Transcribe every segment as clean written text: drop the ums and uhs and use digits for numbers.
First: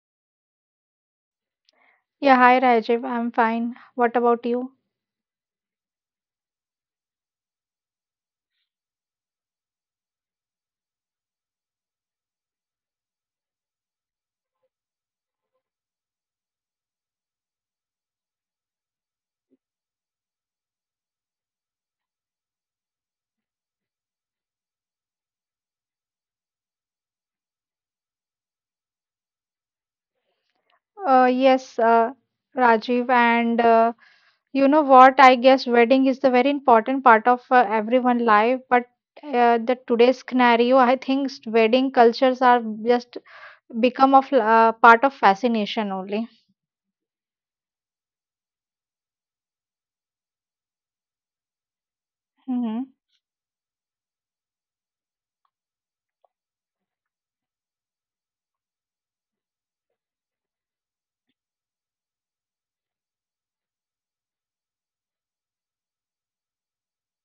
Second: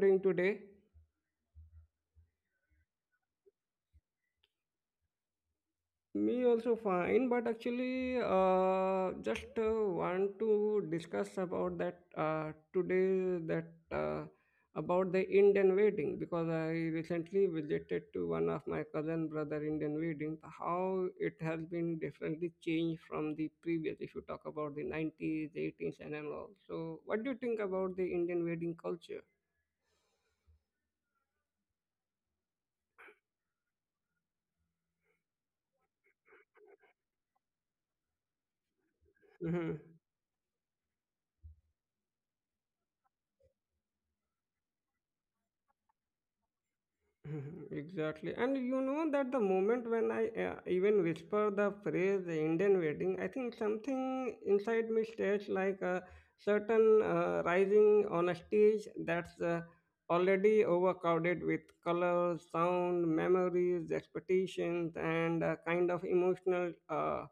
doing today? Yeah, hi Rajiv. I'm fine. What about you? Me also fine, but actually, just want to discuss about that today that about the Indian wedding because I recently visited to one of my cousin brother Indian wedding. How it has been differently changed from the previous. If you talk about the 90s, eighties, and all. So, what do you think about the Indian wedding culture? Uh, yes, uh, Rajiv. And you know what? I guess wedding is the very important part of everyone's life. But Mm-hmm. the today's scenario, I think wedding cultures are just become of part of fascination only. Mhm, exactly. And you know that the moment when I even whisper the phrase the Indian Mm-hmm. wedding, I think something inside me stares like a certain rising on a stage that's already overcrowded with colors, sound, memories, expectations, and a kind of emotional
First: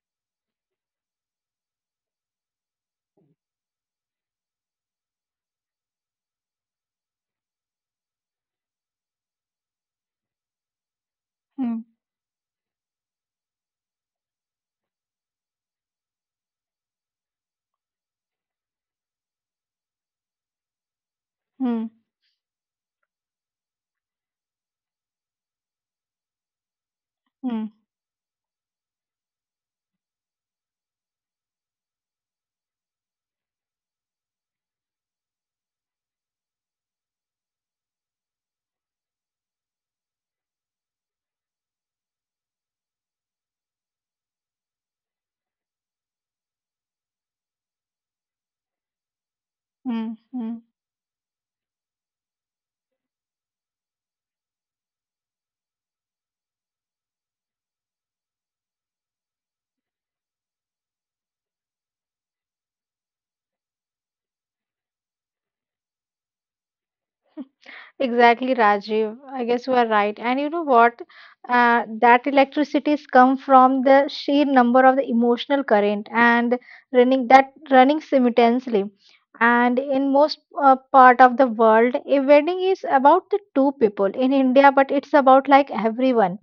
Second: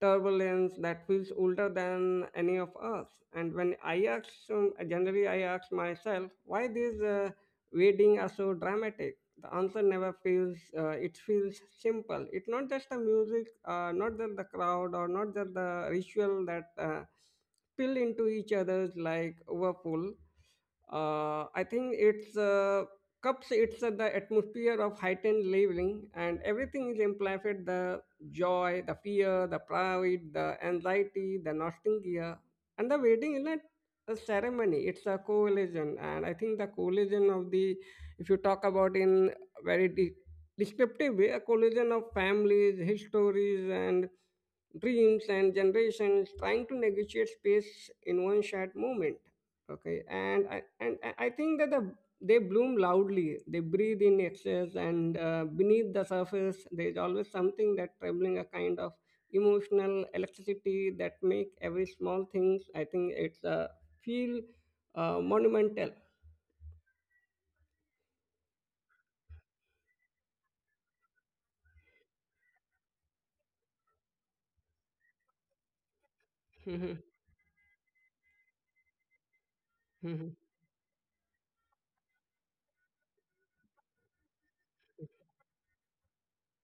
turbulence that feels older than any of us. And when I ask, so generally I ask myself, why these weddings are so dramatic? The answer never feels Mm-hmm. simple. It's not just the music, not just the crowd, or not just the ritual that spill into each other's like overfull, I Mm-hmm. think it's cups. It's the atmosphere of heightened living, and everything is amplified: the joy, the fear, the pride, the anxiety, the nostalgia. And the waiting is not a ceremony, it's a coalition. And I think the coalition of the, if you talk about in very descriptive way, a collision of families, histories, and dreams and generations trying to negotiate space in one shared moment. Okay, and I, Mm-hmm. and I I think that they bloom loudly, they breathe in excess, and beneath the surface, there is always something that troubling, a kind of emotional electricity that make every small things. I think it's feel monumental. Exactly, Rajiv. I guess you are right. And you know what? That electricities come from the sheer number of the emotional current and Mhm, running simultaneously. And mhm, in most part of the world, a wedding is about the two people. In India, but it's about like everyone.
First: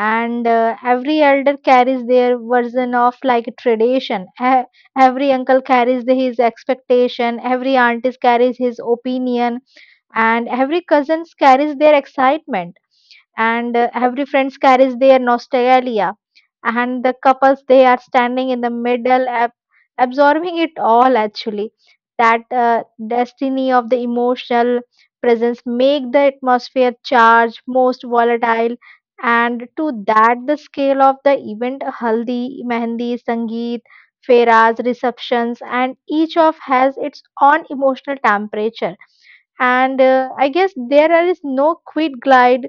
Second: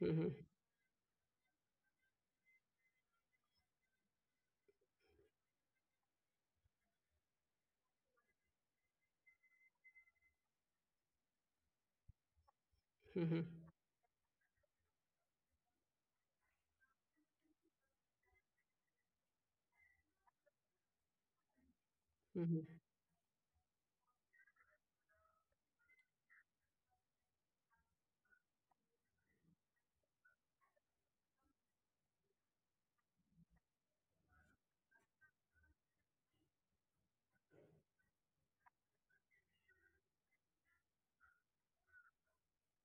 mhm, every elder carries their version of like tradition. Every uncle carries his expectation. Every aunt is carries his opinion and every cousins carries their excitement mhm, and every friends carries their nostalgia and the couples they are standing in the middle absorbing it all actually that mhm, destiny of the emotional presence make the atmosphere charged most volatile and to that the scale of the event haldi mehndi sangeet fairas receptions and each of has its own emotional temperature and I guess there is no quit glide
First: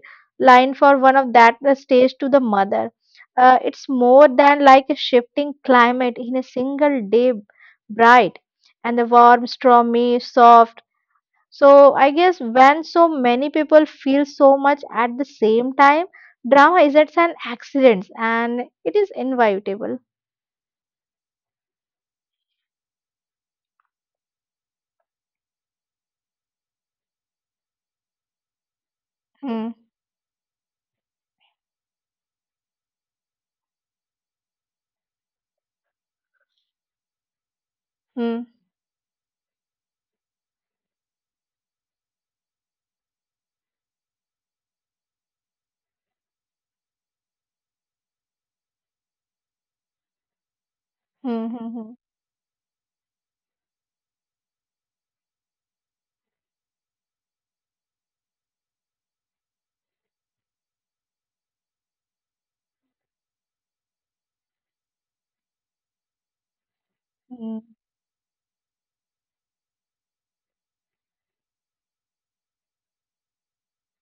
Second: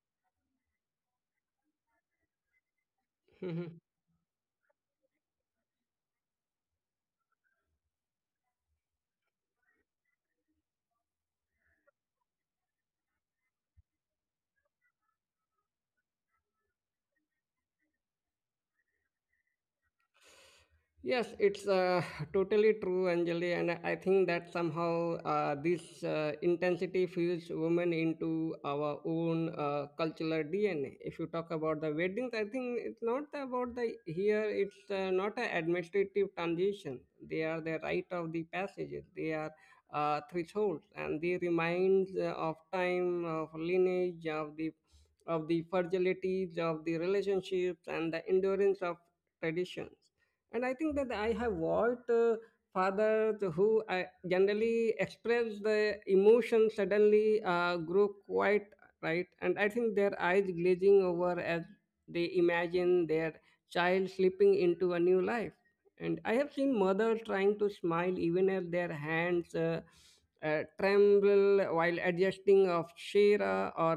line for one of that stage to the mother mhm. it's more than like a shifting climate in a single day bright and the warm stormy soft. So I guess when so many people feel so much at the same time, drama isn't an accident and it is inevitable. Yes, it's totally true, Anjali. And I think that somehow, this intensity fuels women into our own Hmm, cultural DNA. If you talk about the weddings, I think it's not about the here. It's not an administrative transition. They are the rite of hmm, the passages. They are thresholds, and they remind of time, of lineage, of the fragilities of the relationships, and the endurance of traditions. And I think that I hmm, have hmm, hmm, watched fathers who generally express the emotion suddenly grow quite right. And I think their eyes glazing over as they imagine their child slipping into a new life. And I have seen mothers trying hmm, to smile even as their hands tremble while adjusting of shira or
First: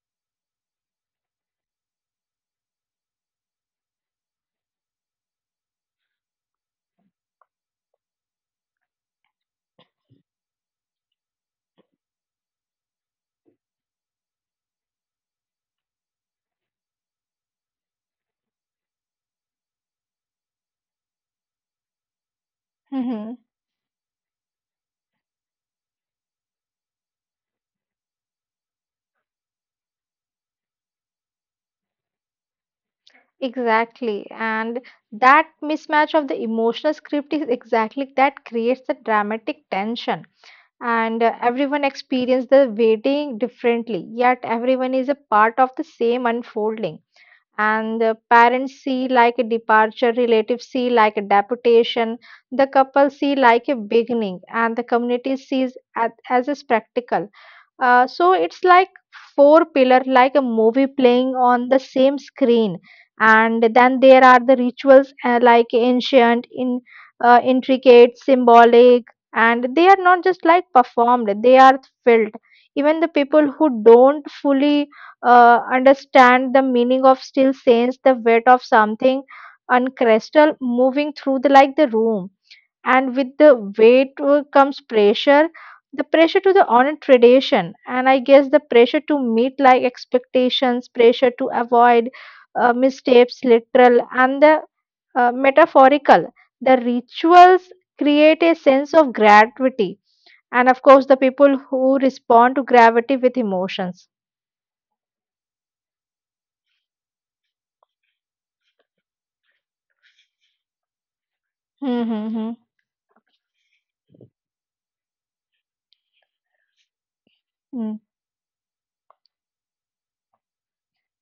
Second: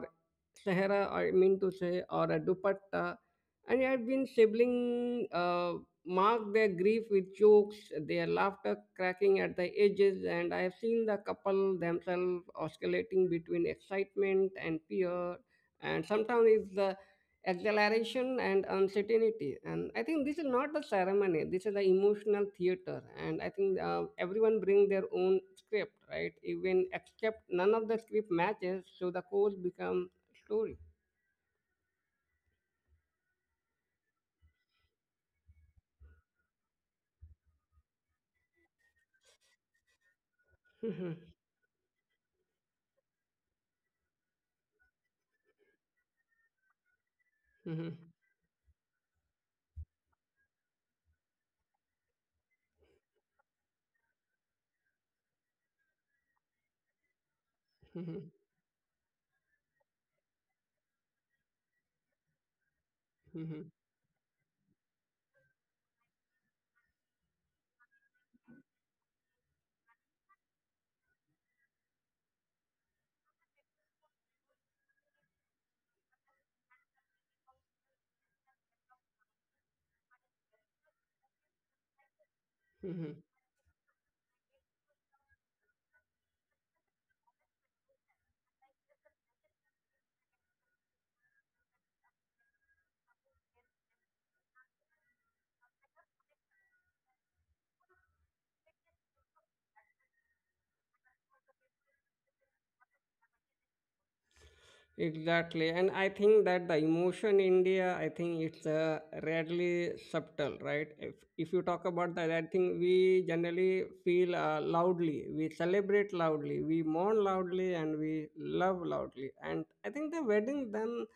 sahara, I mean to say, or a dupatta. And I have been sibling mark their grief with jokes, their laughter cracking at the edges, and I have seen the couple themselves oscillating between excitement and fear, and sometimes it's the exhilaration and uncertainty. And I think this is not a ceremony; this is the emotional theater. hmm, And hmm. I think everyone bring their own script, right? Even except none of the script matches, so the course become story. Exactly. And that mismatch of the emotional script is exactly that creates the dramatic tension. And everyone experiences the waiting differently, yet everyone is a part of the same unfolding and the parents see like a departure, relatives see like a deputation, the couple see like a beginning, and the community sees at, as a spectacle. So it's like four pillar, like a movie playing on the same screen, and then there are the rituals like ancient, in intricate, symbolic, and they are not just like performed; they are felt. Even the people who don't fully understand the meaning of still sense the weight of something and crystal moving through the like the room and with the weight comes pressure, the pressure to the honor tradition, and I guess the pressure to meet like expectations, pressure to avoid mistakes literal and the metaphorical. The rituals create a sense of gravity, and of course the people who respond to gravity with emotions. Exactly, and I think that the emotion India, I think it's rarely subtle, right? If you talk about that, I Mm-hmm. think we generally feel loudly, we celebrate loudly, we mourn loudly, and we love loudly. And I think the wedding then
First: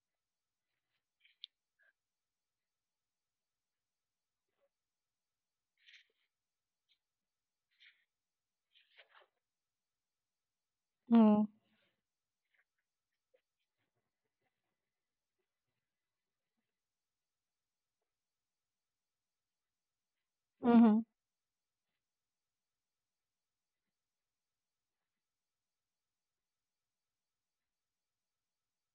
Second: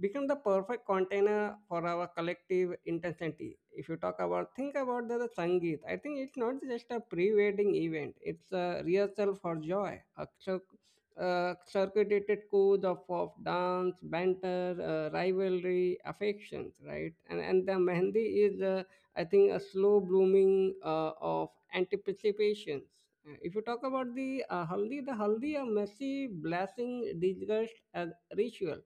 become the perfect container for our collective intensity. If you talk about, think about the Sangeet, I think it's not just a pre-wedding event; it's a rehearsal for joy. Uh, So Mm, uh, circulated code of dance, banter, rivalry, affections, right? And the Mehndi is, I think, a slow blooming mhm, of anticipations. If you talk about the Haldi, a messy blessing disguised as ritual.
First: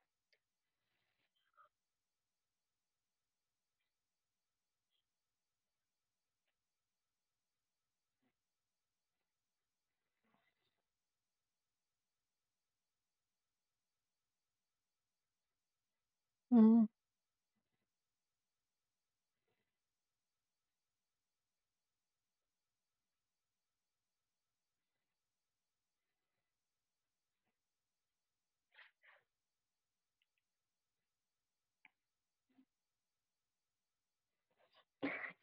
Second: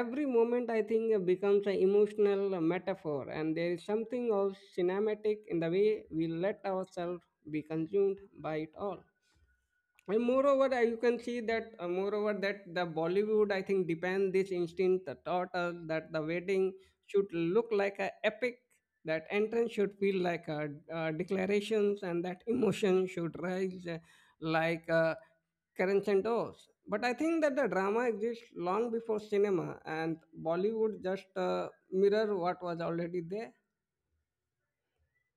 Every moment I think becomes an emotional metaphor, and there is something also cinematic in the way we let ourselves be consumed by it all. And moreover, you can see that, moreover that the Bollywood, I think, depend this instinct that taught us that the wedding mm. should look like a epic, that entrance should feel like a declarations, and that emotion should rise like crescendos. But I think that the drama exists long before cinema, and Bollywood just mirror what was already there.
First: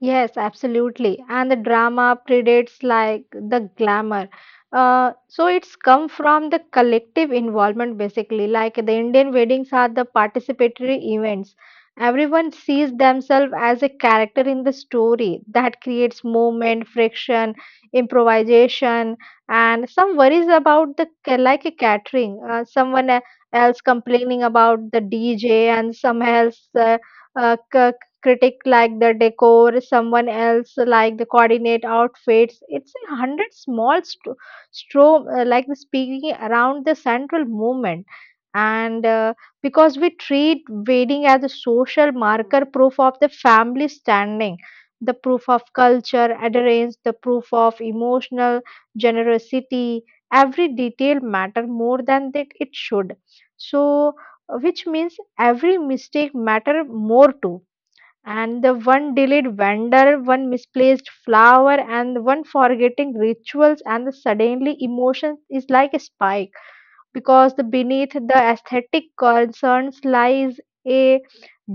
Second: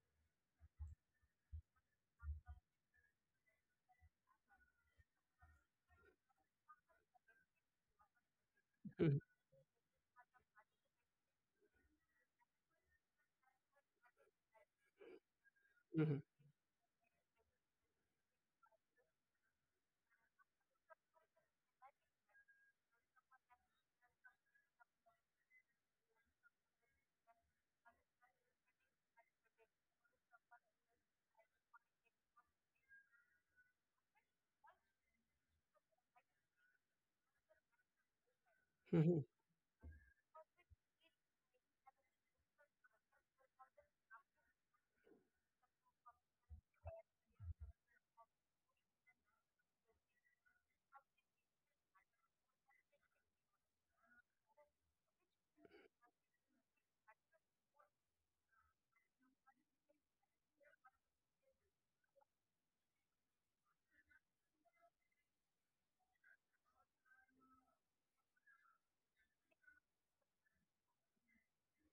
Yes, absolutely. And the drama predates like the glamour. So it's come from the collective involvement basically. Like the Mhm, Indian weddings are the participatory events. Everyone sees themselves as a character in the story that mhm, creates movement, friction, improvisation, and some worries about the like a catering. Someone else complaining about the DJ and some else. Uh, Critic like the decor, someone else like the coordinate outfits. It's a hundred small like the speaking around the central movement. mhm. And Because we treat wedding as a social marker, proof of the family standing, the proof of culture, adherence, the proof of emotional generosity, every detail matter more than that it should. So, which means every mistake matter more too and the one delayed vendor, one misplaced flower, and one forgetting rituals, and the suddenly emotion is like a spike because the beneath the aesthetic concerns lies a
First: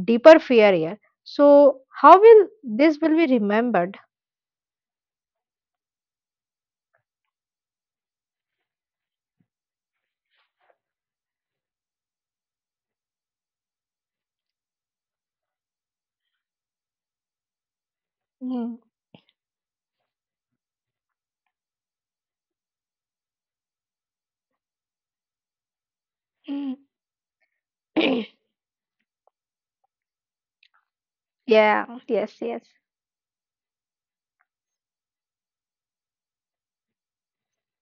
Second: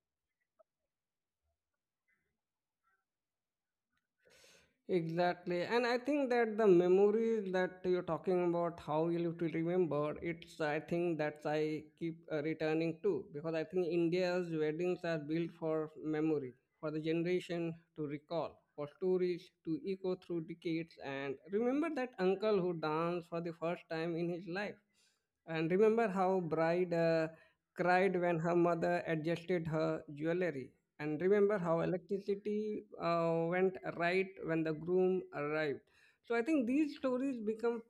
deeper fear here. So how will this will be remembered? Exactly. And I think that the memories that you're talking about, how you'll to remember, it's I think that's I keep returning to, because I think India's weddings are built for memory, for the generation to recall, Hmm. for stories to echo through decades, and remember that uncle who danced for the first time in his life. And remember how bride cried when her mother adjusted her jewelry, and remember how yeah. Yes. Yes. electricity went right when the groom arrived. So I think these stories become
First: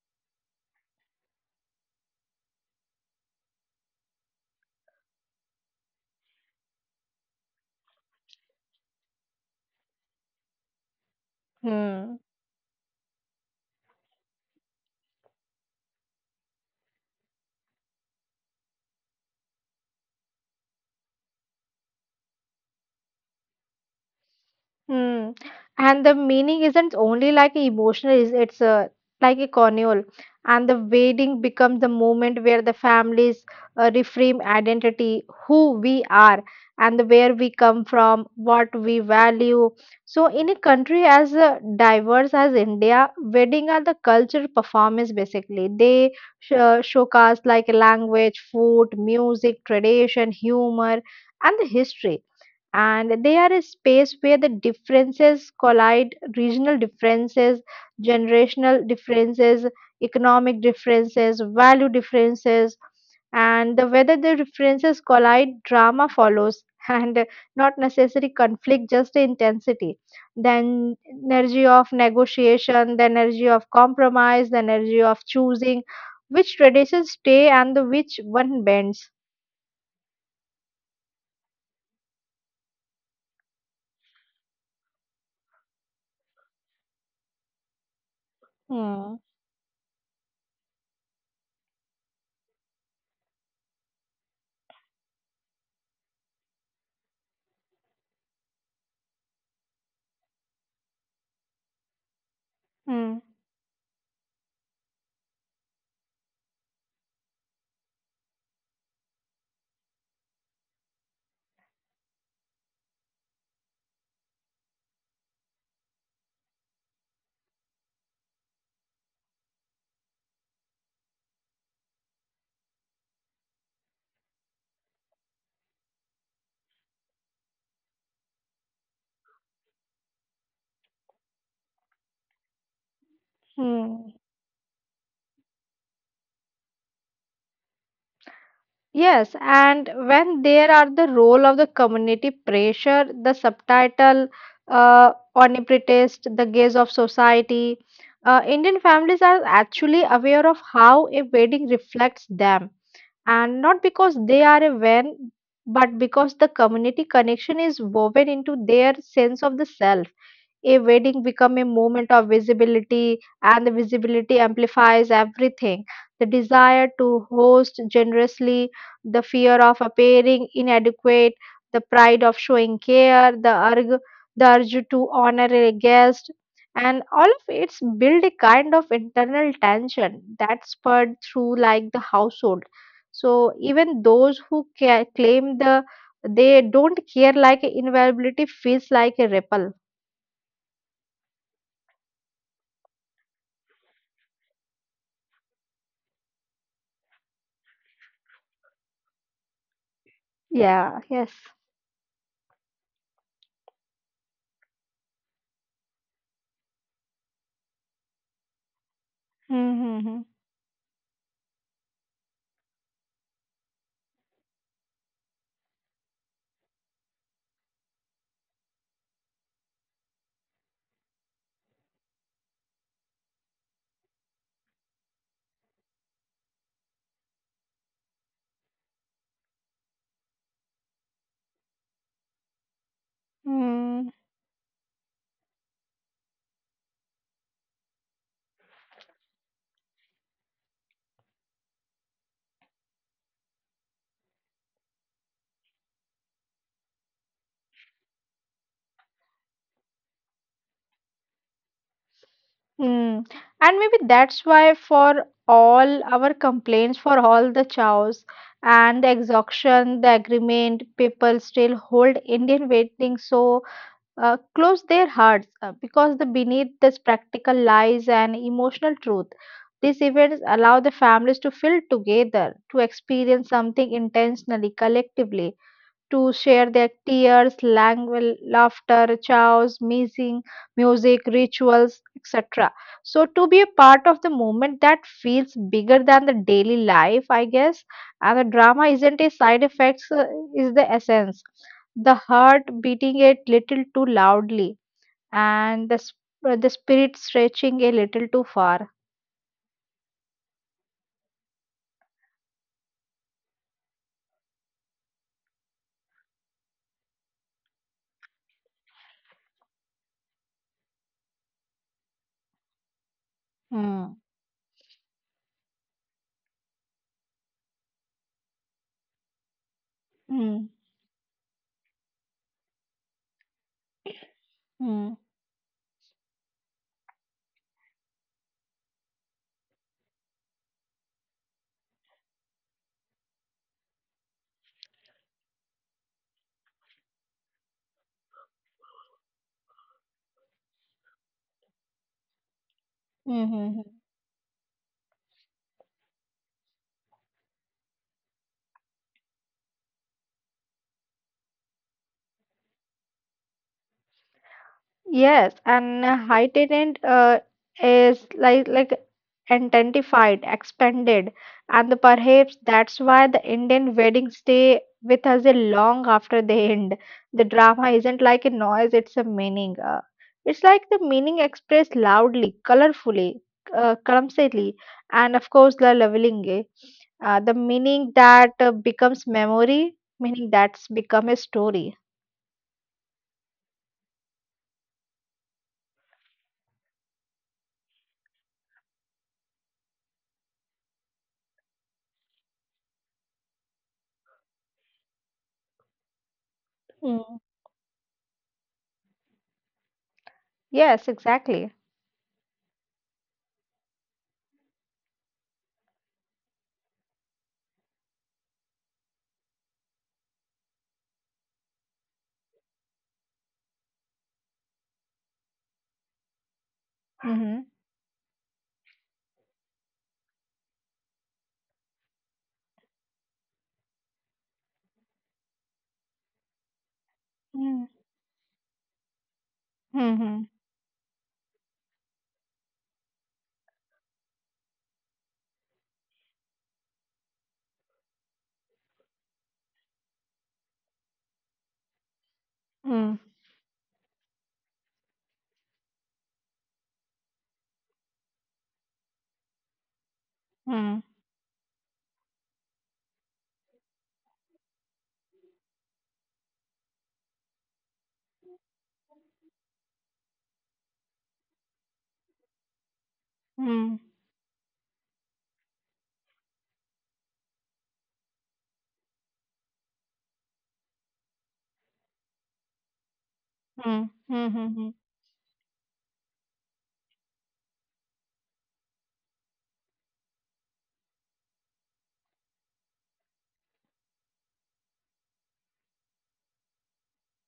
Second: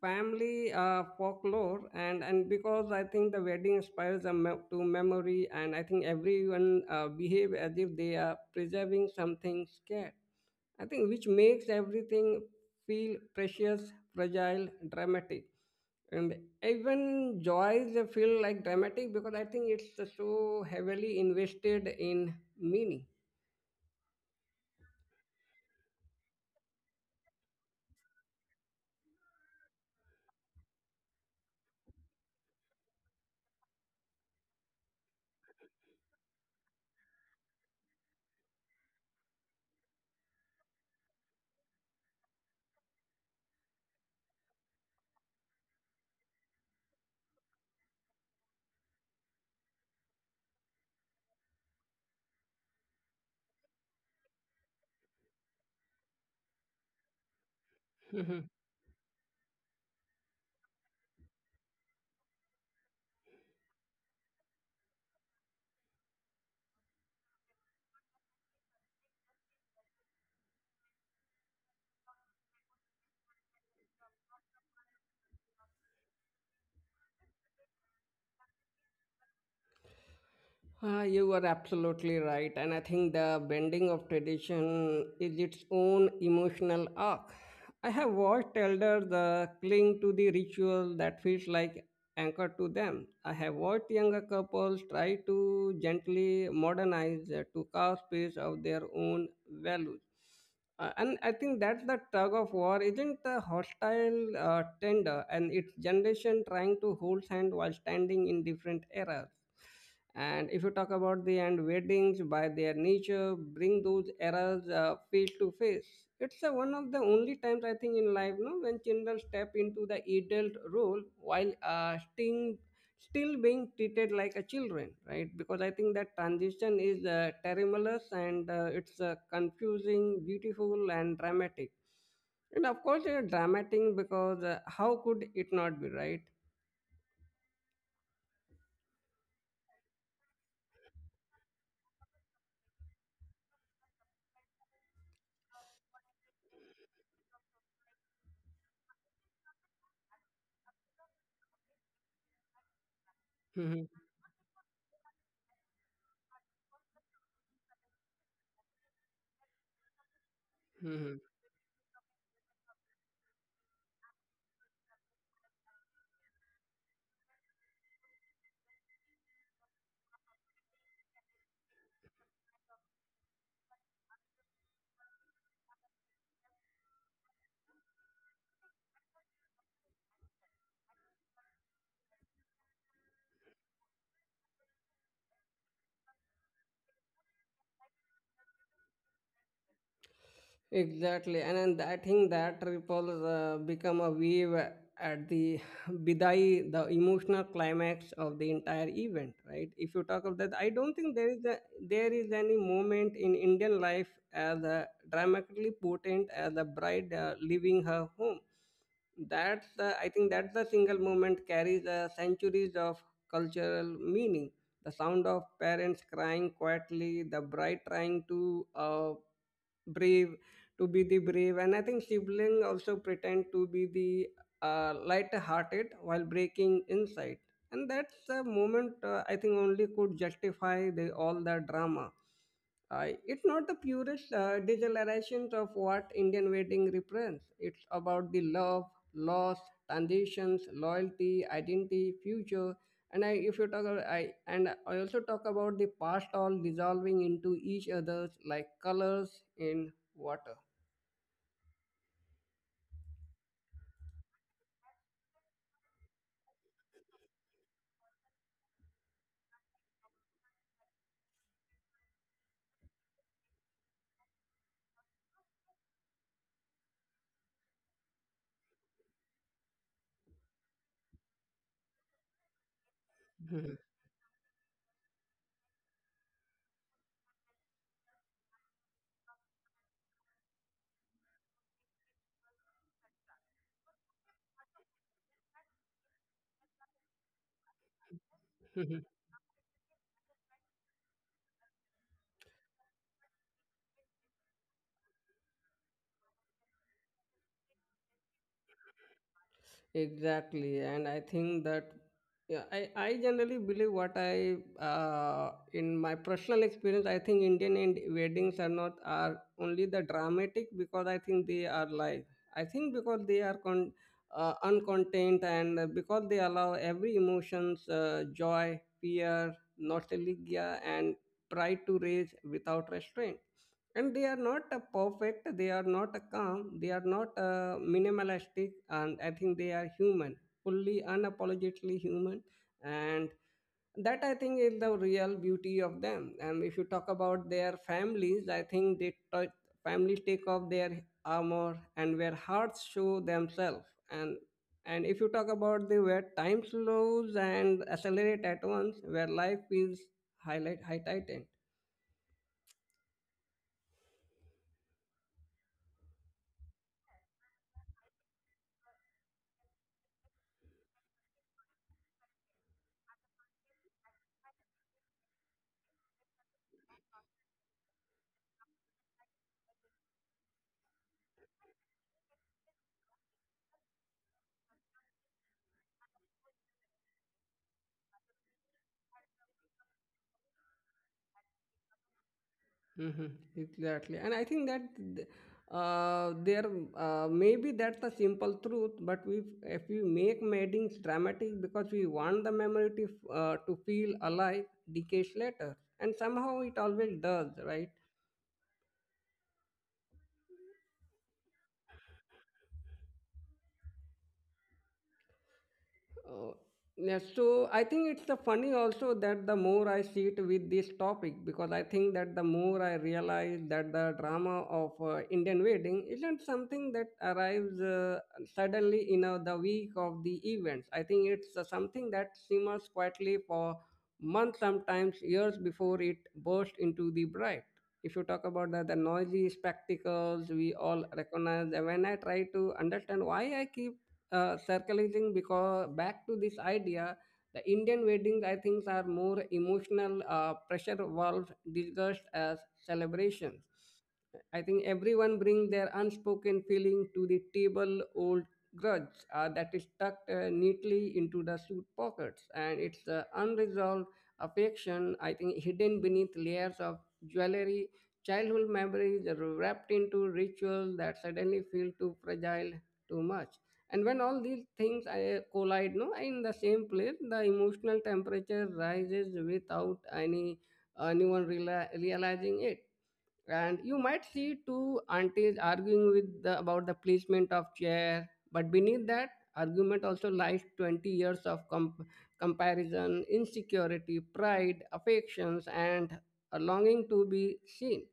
family folklore, and because I think the wedding inspires to memory, and I think everyone behave as if they are preserving something scared. I think which makes Hmm. everything feel precious, fragile, dramatic. And even joys they feel like dramatic because I think it's so heavily invested in meaning. Hmm. And the meaning isn't only like emotional, is it's like a corneal. And the wedding becomes the moment where the families reframe identity, who we are, and where we come from, what we value. So, in a country as diverse as India, wedding are the cultural performance basically. They showcase like language, food, music, tradition, humor, and the history and they are a space where the differences collide regional differences generational differences economic differences value differences and the, whether the differences collide drama follows and not necessary conflict just the intensity then energy of negotiation the energy of compromise the energy of choosing which traditions stay and the which one bends. You are absolutely right. And I think the bending of tradition is its own emotional arc. I have watched elders Hmm. Cling to the ritual that feels like anchor to them. I have watched younger couples try to gently modernize, to carve space of their own values. And I think that's the tug of war, isn't Hmm. a hostile tender, and it's generation trying to hold hand while standing in different eras. And if you talk about the, and weddings by their nature bring those errors face to face. It's one of the only times I think in life, no, when children step into the adult role while staying, still being treated like a children, right? Because I think that transition is tremulous, and it's confusing, beautiful, and dramatic. And of course, it's dramatic Hmm. because how could it not be, right? Yes, and when there are the role of the community pressure, the subtitle omnipresent, the gaze of society, Indian families are actually aware of how a wedding reflects them, and not because they are a when, but because the community connection is woven into their sense of the self. A Hmm. wedding become a moment of visibility and the visibility amplifies everything, the desire to host generously, the fear of appearing inadequate, the pride of showing care, the urge to honor a guest, and all of it's build a kind of internal tension that spurred through like the household. So even those who claim the they don't care like invulnerability feels like a ripple. Exactly, and then I think that ripples become a wave at the bidai, the emotional climax of the entire event, right? If you talk of that, I don't Yeah, think yes. There is any moment in Indian life as dramatically potent as the bride leaving her home. I think Mm-hmm. that's the single moment carries centuries of cultural meaning. The sound of parents crying quietly, the bride trying to, brave to be the brave, and I think sibling also pretend to be the light hearted while breaking inside. And that's a moment I think only could justify the all the drama. It's not the Mm, purest digitalization of what Indian wedding represents. It's about the love, loss, transitions, loyalty, identity, future, and if you talk, about, I also talk about the past all dissolving into each other's like colors in water. mm. And maybe that's why for all our complaints, for all the chows and the exhaustion, the agreement, people still hold Indian waiting so close their hearts because the beneath this practical lies and emotional truth. These events allow the families to feel together, to experience Mhm, something intentionally, collectively, to share their tears, language, laughter, chows, missing, music, rituals, etc. So, to be a part of the movement that feels bigger than the daily life, I guess, and the mhm. drama isn't a side effect, is the essence. The heart beating a little too loudly, and the spirit stretching a little too far. Exactly, and I think that, yeah, I generally believe what I in my personal experience, I think Indian end weddings are not are only the dramatic because I think they are live. I think because they are Mm. Uncontained, and because they allow every emotions, joy, fear, nostalgia, Mm. and pride, to raise without restraint. And they are not a perfect, Mm. they are not a calm, they are not a minimalistic. And I think they are human, fully unapologetically human. And that I think is the real beauty of them. And if you talk about their families, I think families take off their armor and where hearts show themselves. Mm-hmm. And and if you talk about the, where time slows and accelerate at once, where life is highlight high titan. Yes, and high tenant is like intensified, expanded, and the perhaps that's why the Indian weddings stay with us a long after they end. The drama isn't like a noise; it's a meaning. It's like the meaning expressed loudly, colorfully, clumsily, and of course, the leveling. Eh? The meaning that becomes memory, meaning that's become a story. Mhm, exactly. And I think that th- there, maybe that's the simple truth, but we if we make meetings dramatic because we want the memory to to feel alive decades later, and somehow it always does, Mm. right? Yes, exactly. Uh, yeah, so I think it's a funny also that the more I sit with this topic, because I think that the more I realize that the drama of Indian wedding isn't something that arrives Mm-hmm. Suddenly in the week of the events. I think it's something that simmers quietly for months, sometimes years before it bursts into the bright. If you Mm. talk about the noisy spectacles, we Mhm. all recognize. And when I try to understand why I keep circulating because back to this idea, the Indian weddings I think are more emotional pressure valve discussed as celebrations. Mm. I think everyone bring their unspoken feeling to the table, old grudge that is tucked neatly into the Mm. suit pockets, and it's unresolved affection. I think hidden beneath layers of jewelry, childhood memories wrapped into rituals that suddenly feel too fragile, too much. And when all Mm. these things collide, no, in the same place, the emotional temperature rises without realizing it. And you might see Mm. two aunties Mhm. arguing with the, about the placement of chair, but beneath that argument also lies 20 years of comparison, insecurity, pride, affections, and a longing to be seen.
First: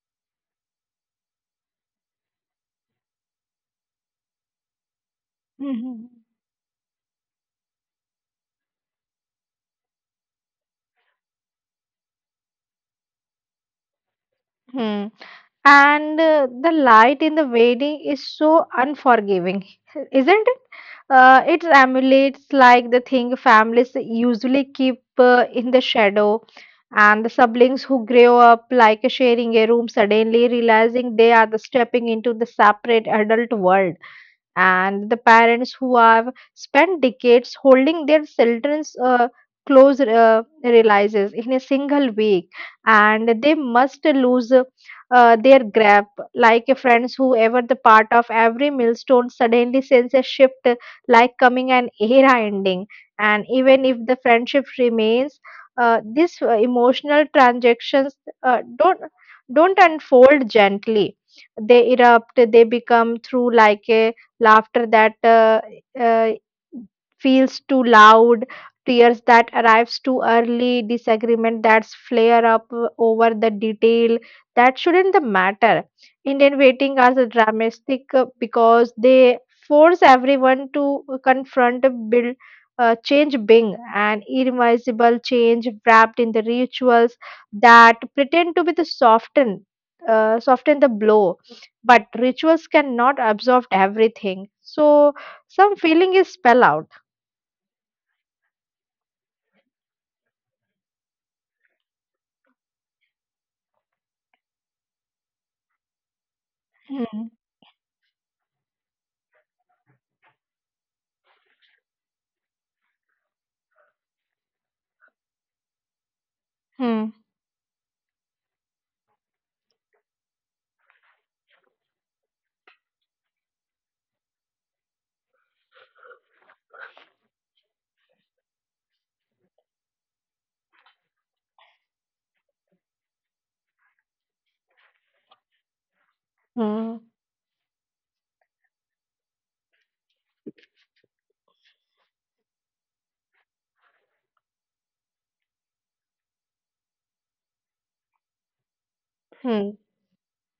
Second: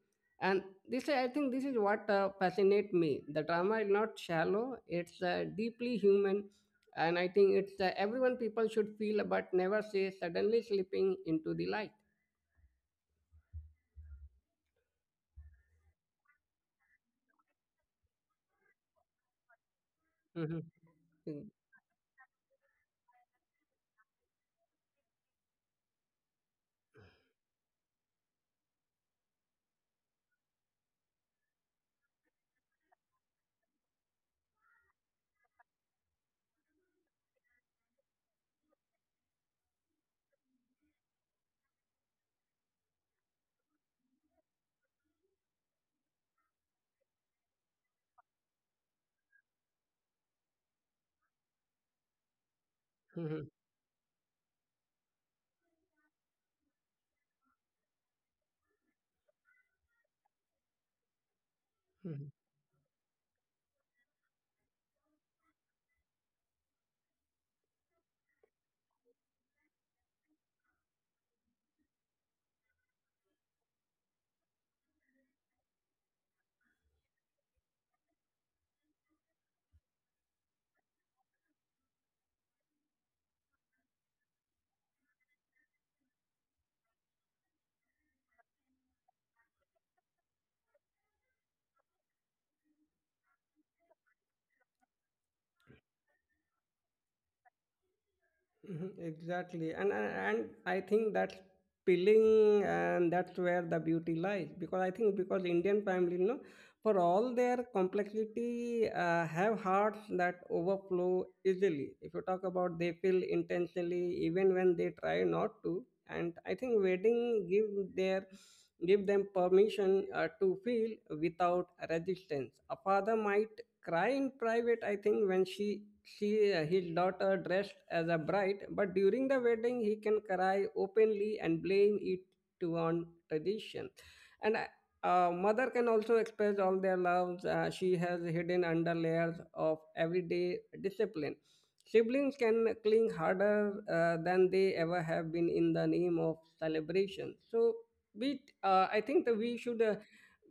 And this I think this is what fascinates me. The drama is not shallow, it's deeply Mhm. human. And I think it's everyone people should feel but never say, suddenly slipping into the light. Mm. And the light in the wedding is so unforgiving, isn't it? Mhm. It emulates like the thing families usually keep in the shadow, and the siblings who grow up like sharing a room suddenly realizing they are the stepping into the separate adult world and the parents who have spent decades holding their children's close realizes in a single week and they must lose their grip like a friends whoever the part of every millstone suddenly sense a shift like coming an era ending and Mhm. even if the friendship remains these emotional transactions uh, don't don't unfold gently. They Mhm. erupt, they become through like a laughter that uh, feels too loud, tears that arrives too early, disagreement that's flare up over the detail that shouldn't the matter. Indian waiting hours are the dramatic because they force everyone to confront a build. Change being an irreversible change wrapped in the rituals that pretend to be the soften soften the blow, but rituals cannot absorb everything. So some feeling is spell out. Mhm, exactly, and I think that's appealing, and that's where the beauty lies. Because I think, because Indian family, you know, for all their Hmm. complexity, have hearts that overflow easily. If you talk about, they feel intentionally even when they try not to. And I think Hmm. wedding give their give them permission to feel without resistance. A father might cry in private, I think, when she his daughter dressed as a bride, but during the wedding he can cry openly and blame it to on tradition, and mother can also express all their Hmm. loves she has hidden under layers of everyday discipline. Siblings can cling harder than they ever have been in the name of celebration. So we I think that we Hmm. should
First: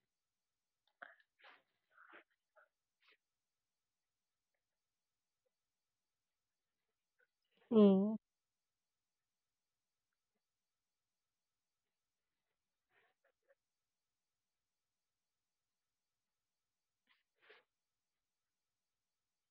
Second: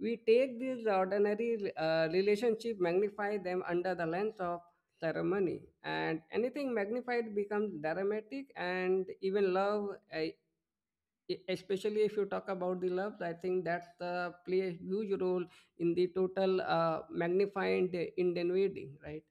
we take these ordinary relationship, magnify them under the lens of ceremony, and anything magnified becomes Hmm. dramatic. And even love, I- especially if you talk about the loves, I think that's the play a huge role in the total magnified ingenuity, right?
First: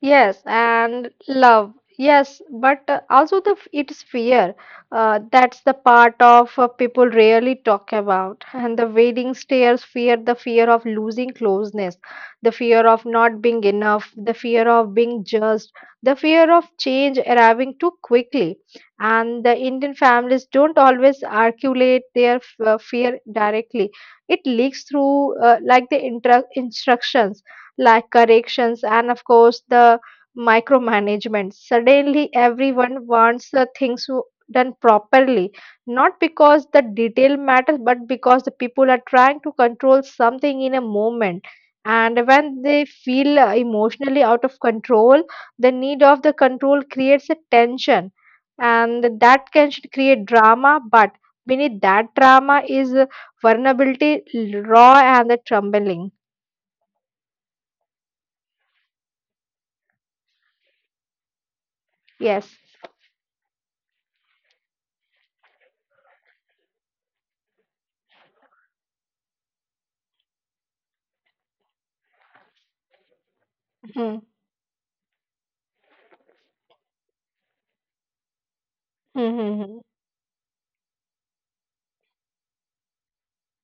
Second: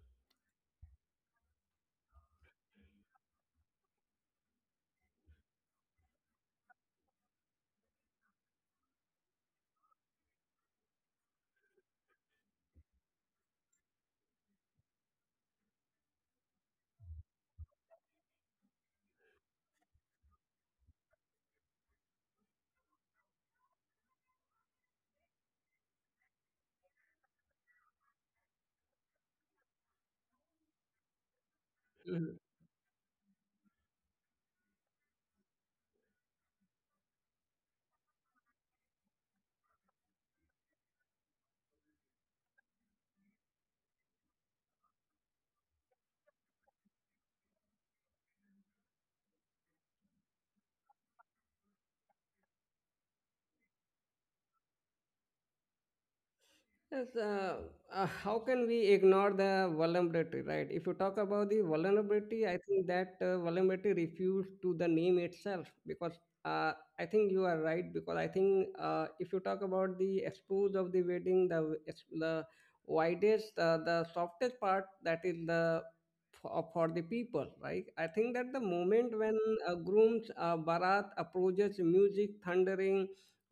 Yes, and love. Yes, but also it's fear. That's the part of people rarely talk about. And the waiting stairs fear, the fear of losing closeness, the fear of not being enough, the fear of being judged, the fear of change arriving too quickly. And the Indian families don't always articulate their fear directly. It leaks through like the instructions like corrections, and of course the micromanagement. Suddenly, everyone wants the things done properly, not because the detail matters, but because the people are trying to control something in a moment. And when they feel emotionally out of control, the need of the control creates a tension, and that can should create drama. But beneath that drama is vulnerability, raw, and the trembling. Yes, how can we ignore the vulnerability, right? If you talk about the Yes. vulnerability, I think that vulnerability refers to the name itself because uh, I think you are right. Because I think if you talk about the expose of the wedding, the widest, the Mm-hmm. softest part, that is the for the people, right? I think that the hmm, moment hmm, when hmm. Groom's barat approaches, music thundering,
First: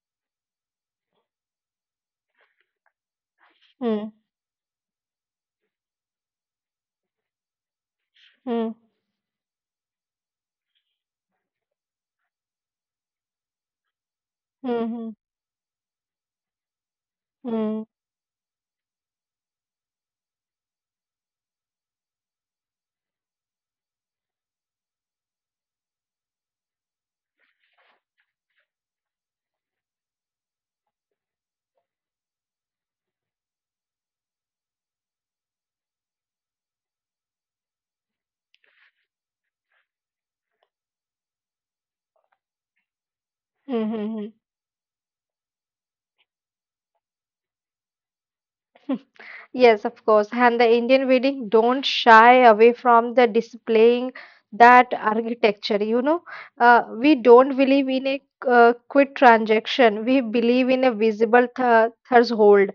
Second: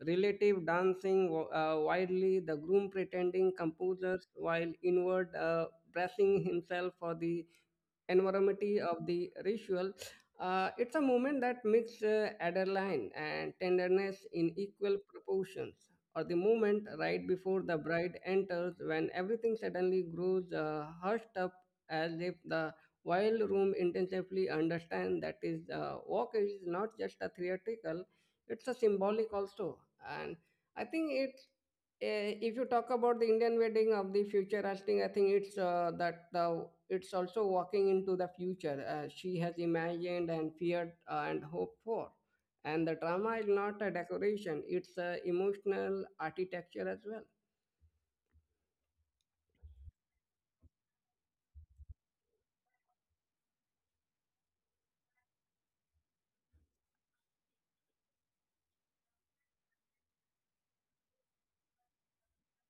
relative dancing wildly, the groom pretending hmm, composers while inward dressing himself for the hmm, enormity of the ritual. It's a moment that mixed adrenaline and tenderness in hmm, equal hmm, proportions, or the moment right before hmm, the bride enters, when everything suddenly grows hushed up, as if the while room intensively understand that is walk is not just a theatrical, it's a symbolic also. And I think it eh, if you talk about the Indian wedding of the future, I think it's that it's also walking into the future. She has imagined and feared and hoped for, and the drama is hmm, not a hmm, hmm. Hmm decoration; it's a emotional architecture as well. Yes, of course. And the Indian wedding don't shy away from the displaying that architecture. You know, we don't believe in a quick transaction. We believe in a visible th threshold.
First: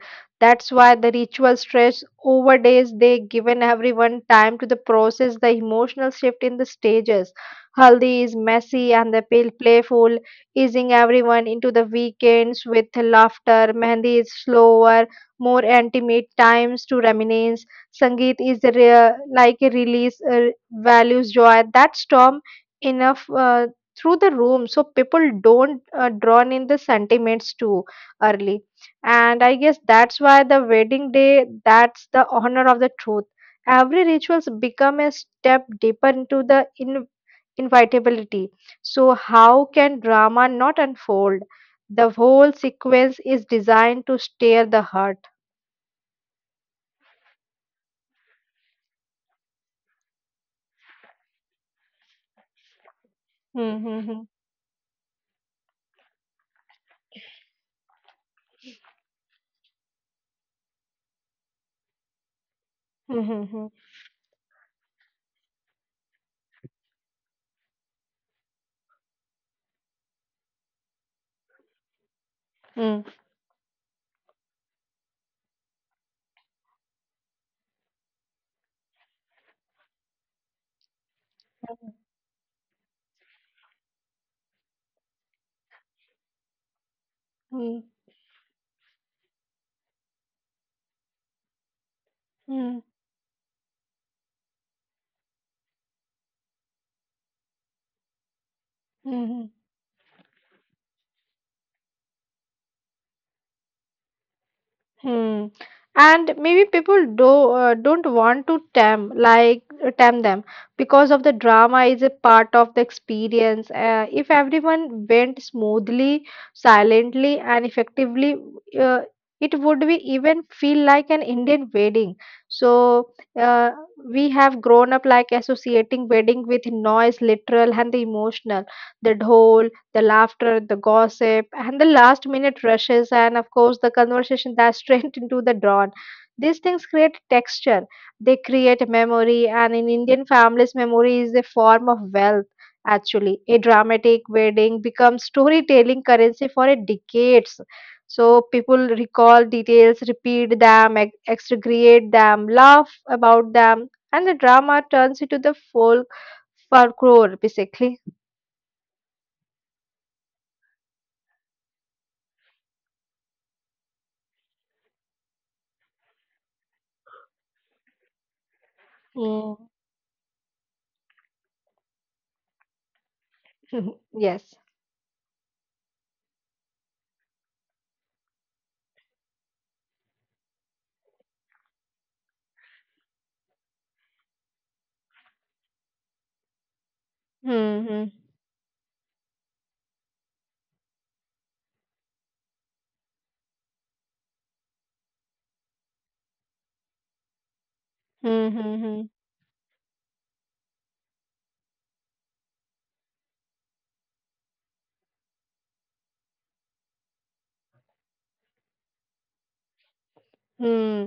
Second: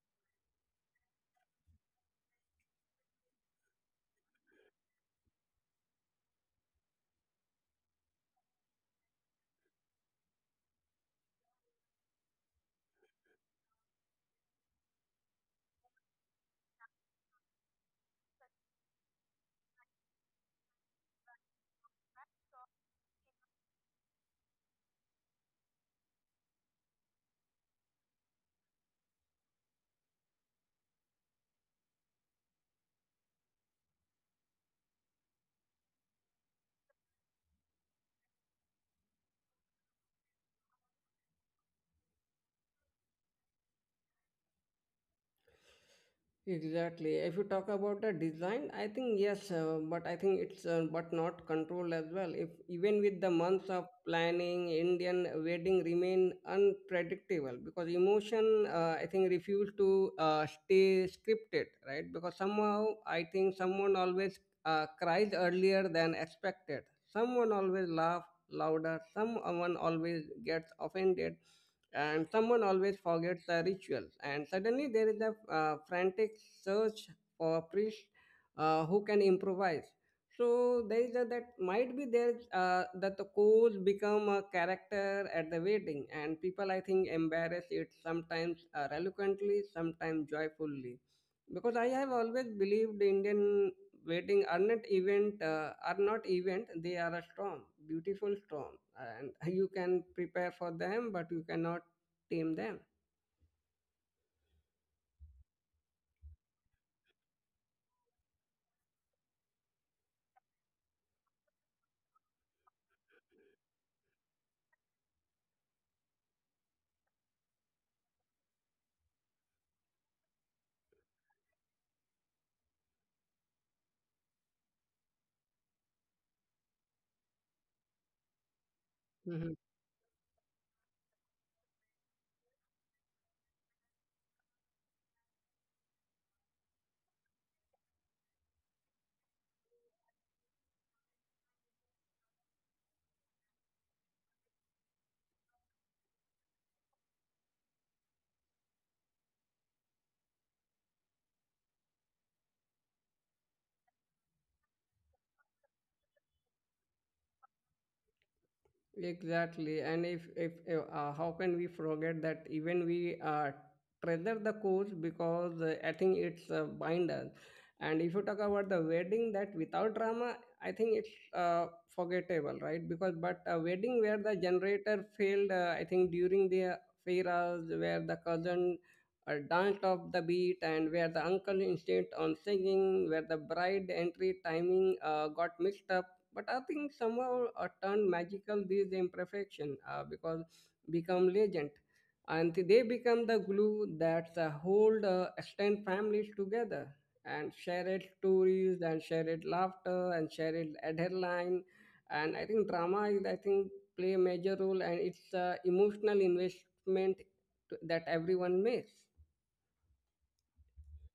That's why the ritual stretch over days. They given everyone time to the process the emotional shift in the stages. Haldi is messy and the pale playful, easing everyone into the weekends with laughter. Mehndi is slower, more intimate times to reminisce. Sangeet is a like a release, values joy that storm enough through the room so people don't drown in the sentiments too early. And I guess that's why the wedding day, that's the honor of the truth. Every rituals become a step deeper into the invitability. So how can drama not unfold? The whole sequence is designed to stir the heart. Exactly. If you talk about the design, I think yes, but I think it's but not control as well. If even with the months Mhm, of mhm, planning, Indian wedding remain unpredictable because emotion, I think, refuse to stay scripted, right? Because somehow I think mhm, someone always cries earlier than expected. Someone always laugh louder. Someone always gets offended, and someone always mhm, forgets the ritual, and suddenly there is a frantic search for a priest who can improvise. So there is a, that might be there that the coach become a character at the wedding, and people, I think, embarrass mhm, it, sometimes eloquently, sometimes joyfully, because I have always mhm, believed Indian wedding are not event are not event, they are a storm, beautiful storm, and mhm, you can prepare for them but you cannot team them. mhm. And maybe people do don't want to tame like tame them because of the drama is a part of the experience. If everyone went smoothly, silently, and effectively, uh, it would be even feel like an Indian wedding. So uh, we have grown up like associating wedding with noise, literal and the emotional the Mhm. dhol the laughter, the gossip, and the last minute rushes, and of course, the conversation that's straight into the dawn. These things create texture, they create memory, and in Indian families, memory is a form of wealth. Actually, a dramatic wedding becomes storytelling currency for a decades. So people recall details, repeat them, exaggerate them, laugh about them, and the drama turns into the folklore, basically. Exactly, and if, how can we forget that even we uh, treasure the course, because I think it's bind us. And if you talk about the wedding, that Mm. without drama, I think it's forgettable, right? Because, but a wedding where the yes. generator failed, I think during the fairas, where the cousin danced off the beat, and where the uncle insisted on singing, where the bride entry timing got mixed up, but I think somehow 嗯 turned 嗯 magical. These imperfection, because become legend, and they become the glue that hold extend families together, and share it 嗯 stories, 嗯 and 嗯。share it laughter, and share it headline. And I think drama is I think play a major role, and it's emotional investment that everyone makes. Hmm.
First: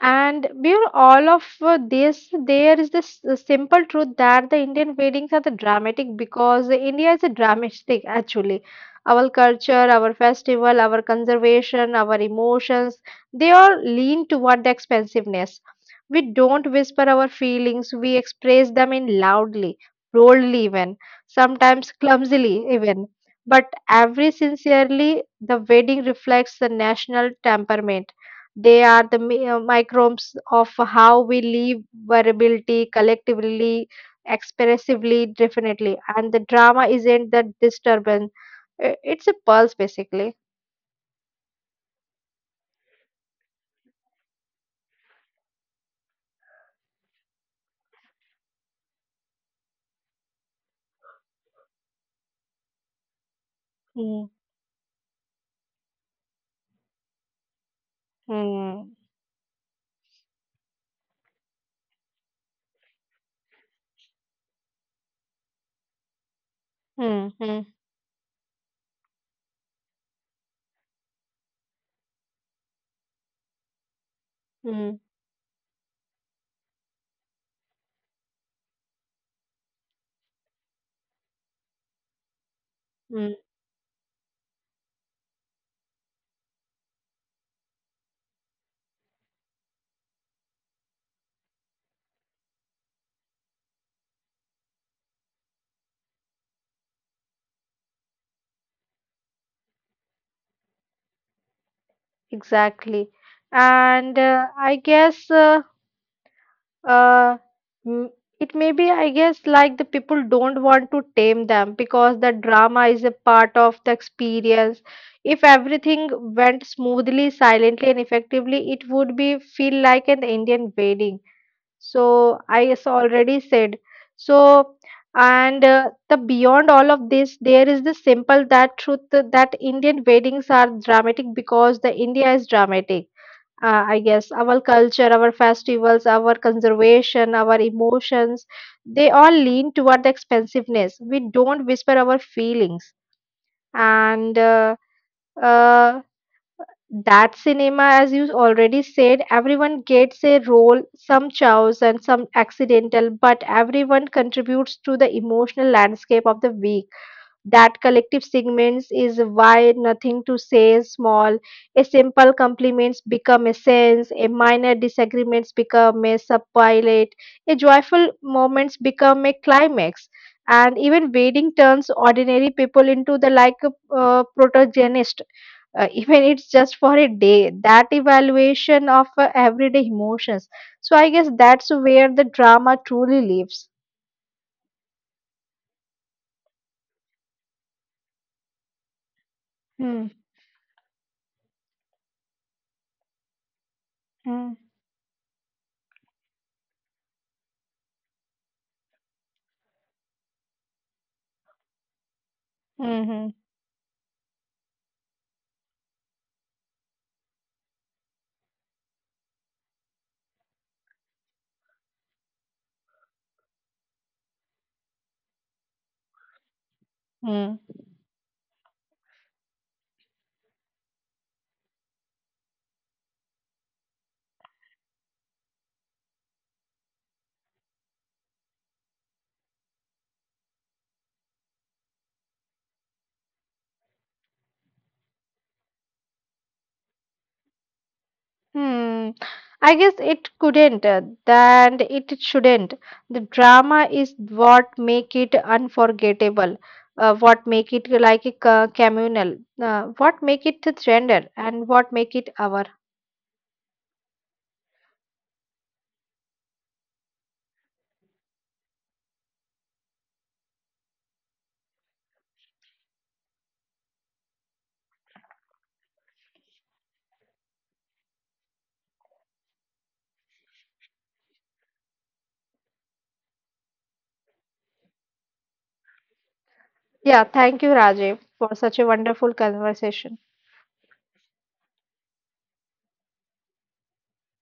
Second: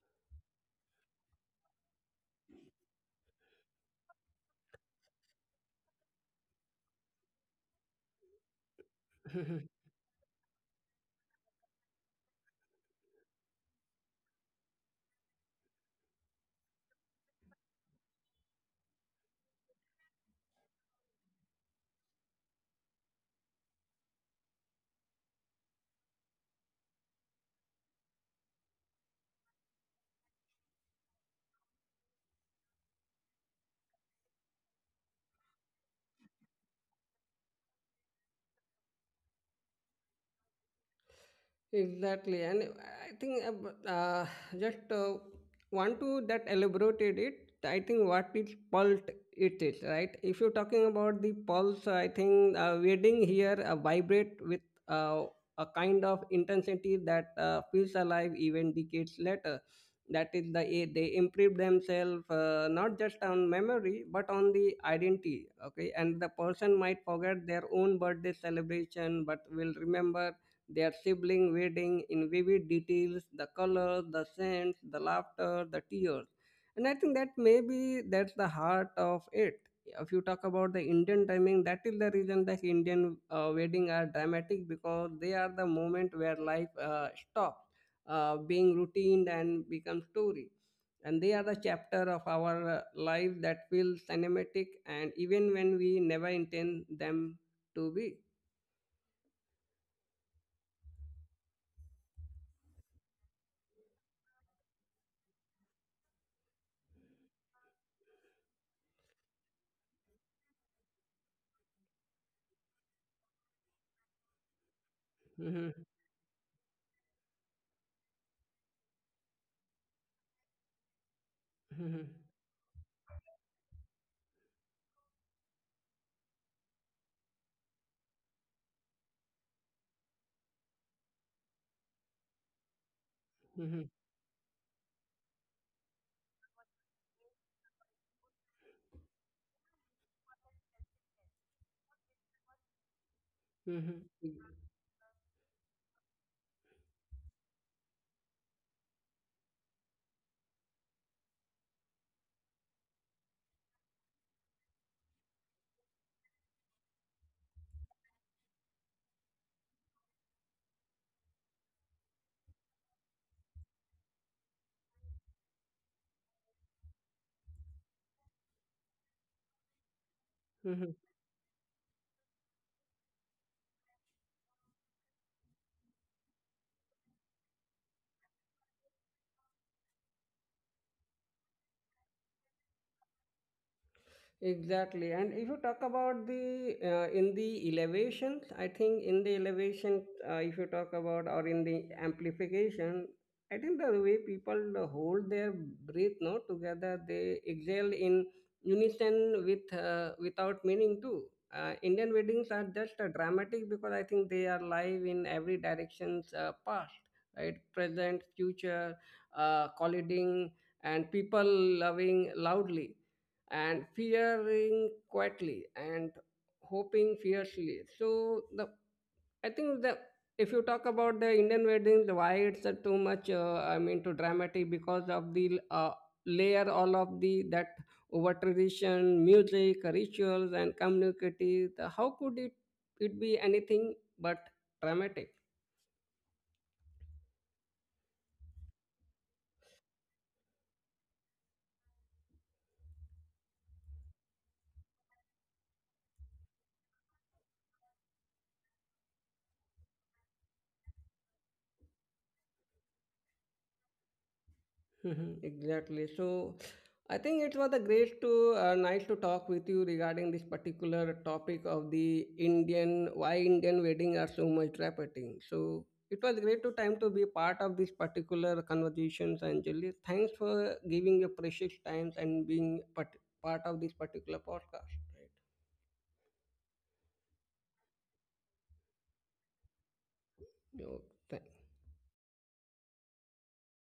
And beyond all of this, there is this simple truth that the Indian weddings are the dramatic because India is a dramatic actually. Our culture, our festival, our conservation, our emotions, they all lean toward the expensiveness. We don't whisper our feelings, we express them in loudly, boldly even, sometimes clumsily even. But every sincerely, the wedding reflects the national temperament. They are the microbes of how we live, variability, collectively, expressively, definitely. And the drama isn't the disturbance, it's a pulse, basically. Exactly, and I think but, just want to that elaborated it. I think what is pulse, it is right. If you're talking about the pulse, I think wedding here vibrate Mm, with uh, a kind of intensity that feels alive even mm, decades later. That is the they improve themselves not just on memory but on the identity. Okay, and the person might mm, forget their mm, own birthday celebration, but will remember their sibling wedding in vivid details, the colors, the scents, the mm, laughter, the tears. And I think that maybe that's the heart of it. If you talk about the Indian timing, that is the reason that Indian mm. Wedding are dramatic, because they are the moment where life stops being routine and becomes story. And they are the chapter of our life that feels cinematic, and even when we never intend them to be. Exactly. And I guess. Uh, mm, It may be, I guess, like the people don't want to tame them because the drama is a part of the experience. If Mhm. everything went smoothly, silently, and effectively, it would be feel like an Indian wedding. Mhm. So already said. So and the beyond all of this, there is the simple that truth that Indian weddings are dramatic because the India is dramatic. I Mhm. guess our culture our festivals our conservation our emotions they all lean toward the expensiveness we don't whisper our feelings Mhm. and uh, that cinema as you already said everyone gets a role some chows and some accidental but everyone contributes to the emotional landscape of the week. That collective segments is why nothing to say small. A simple compliments become a sense, a minor disagreements become a subpilot, a joyful moments become a climax, and Mhm. even waiting turns ordinary people into the like protagonist even it's just for a day that evaluation of everyday emotions. So I guess that's where the drama truly lives. Exactly. And if you talk about the in the elevations, I think in the Hmm, elevation, if you talk about or in the amplification, I think the way hmm, people hold their breath, no, together, they exhale in unison with without meaning too. Indian weddings are just hmm, dramatic because I think they are live in every directions, past, right, present, future, colliding, and people loving loudly and fearing quietly and hoping hmm. fiercely. So the I think the if you talk about the Indian weddings, why it's too much I mean too dramatic, because of the layer all of the that over tradition, music, rituals, and community. How could it be anything but dramatic? Hmm. I guess it couldn't, and it shouldn't. The drama is what make it unforgettable, what make it like a communal, what make it the gender, and what make it our. Mhm, exactly. So I think it was a great to nice to talk with you regarding this particular topic of the Indian wedding are so much trafficking. So it was great to time to be part of this particular conversations, Anjali. Thanks for giving your precious times and being part of this particular podcast. Right. Yeah, thank you, Rajiv, for such a wonderful conversation. You know,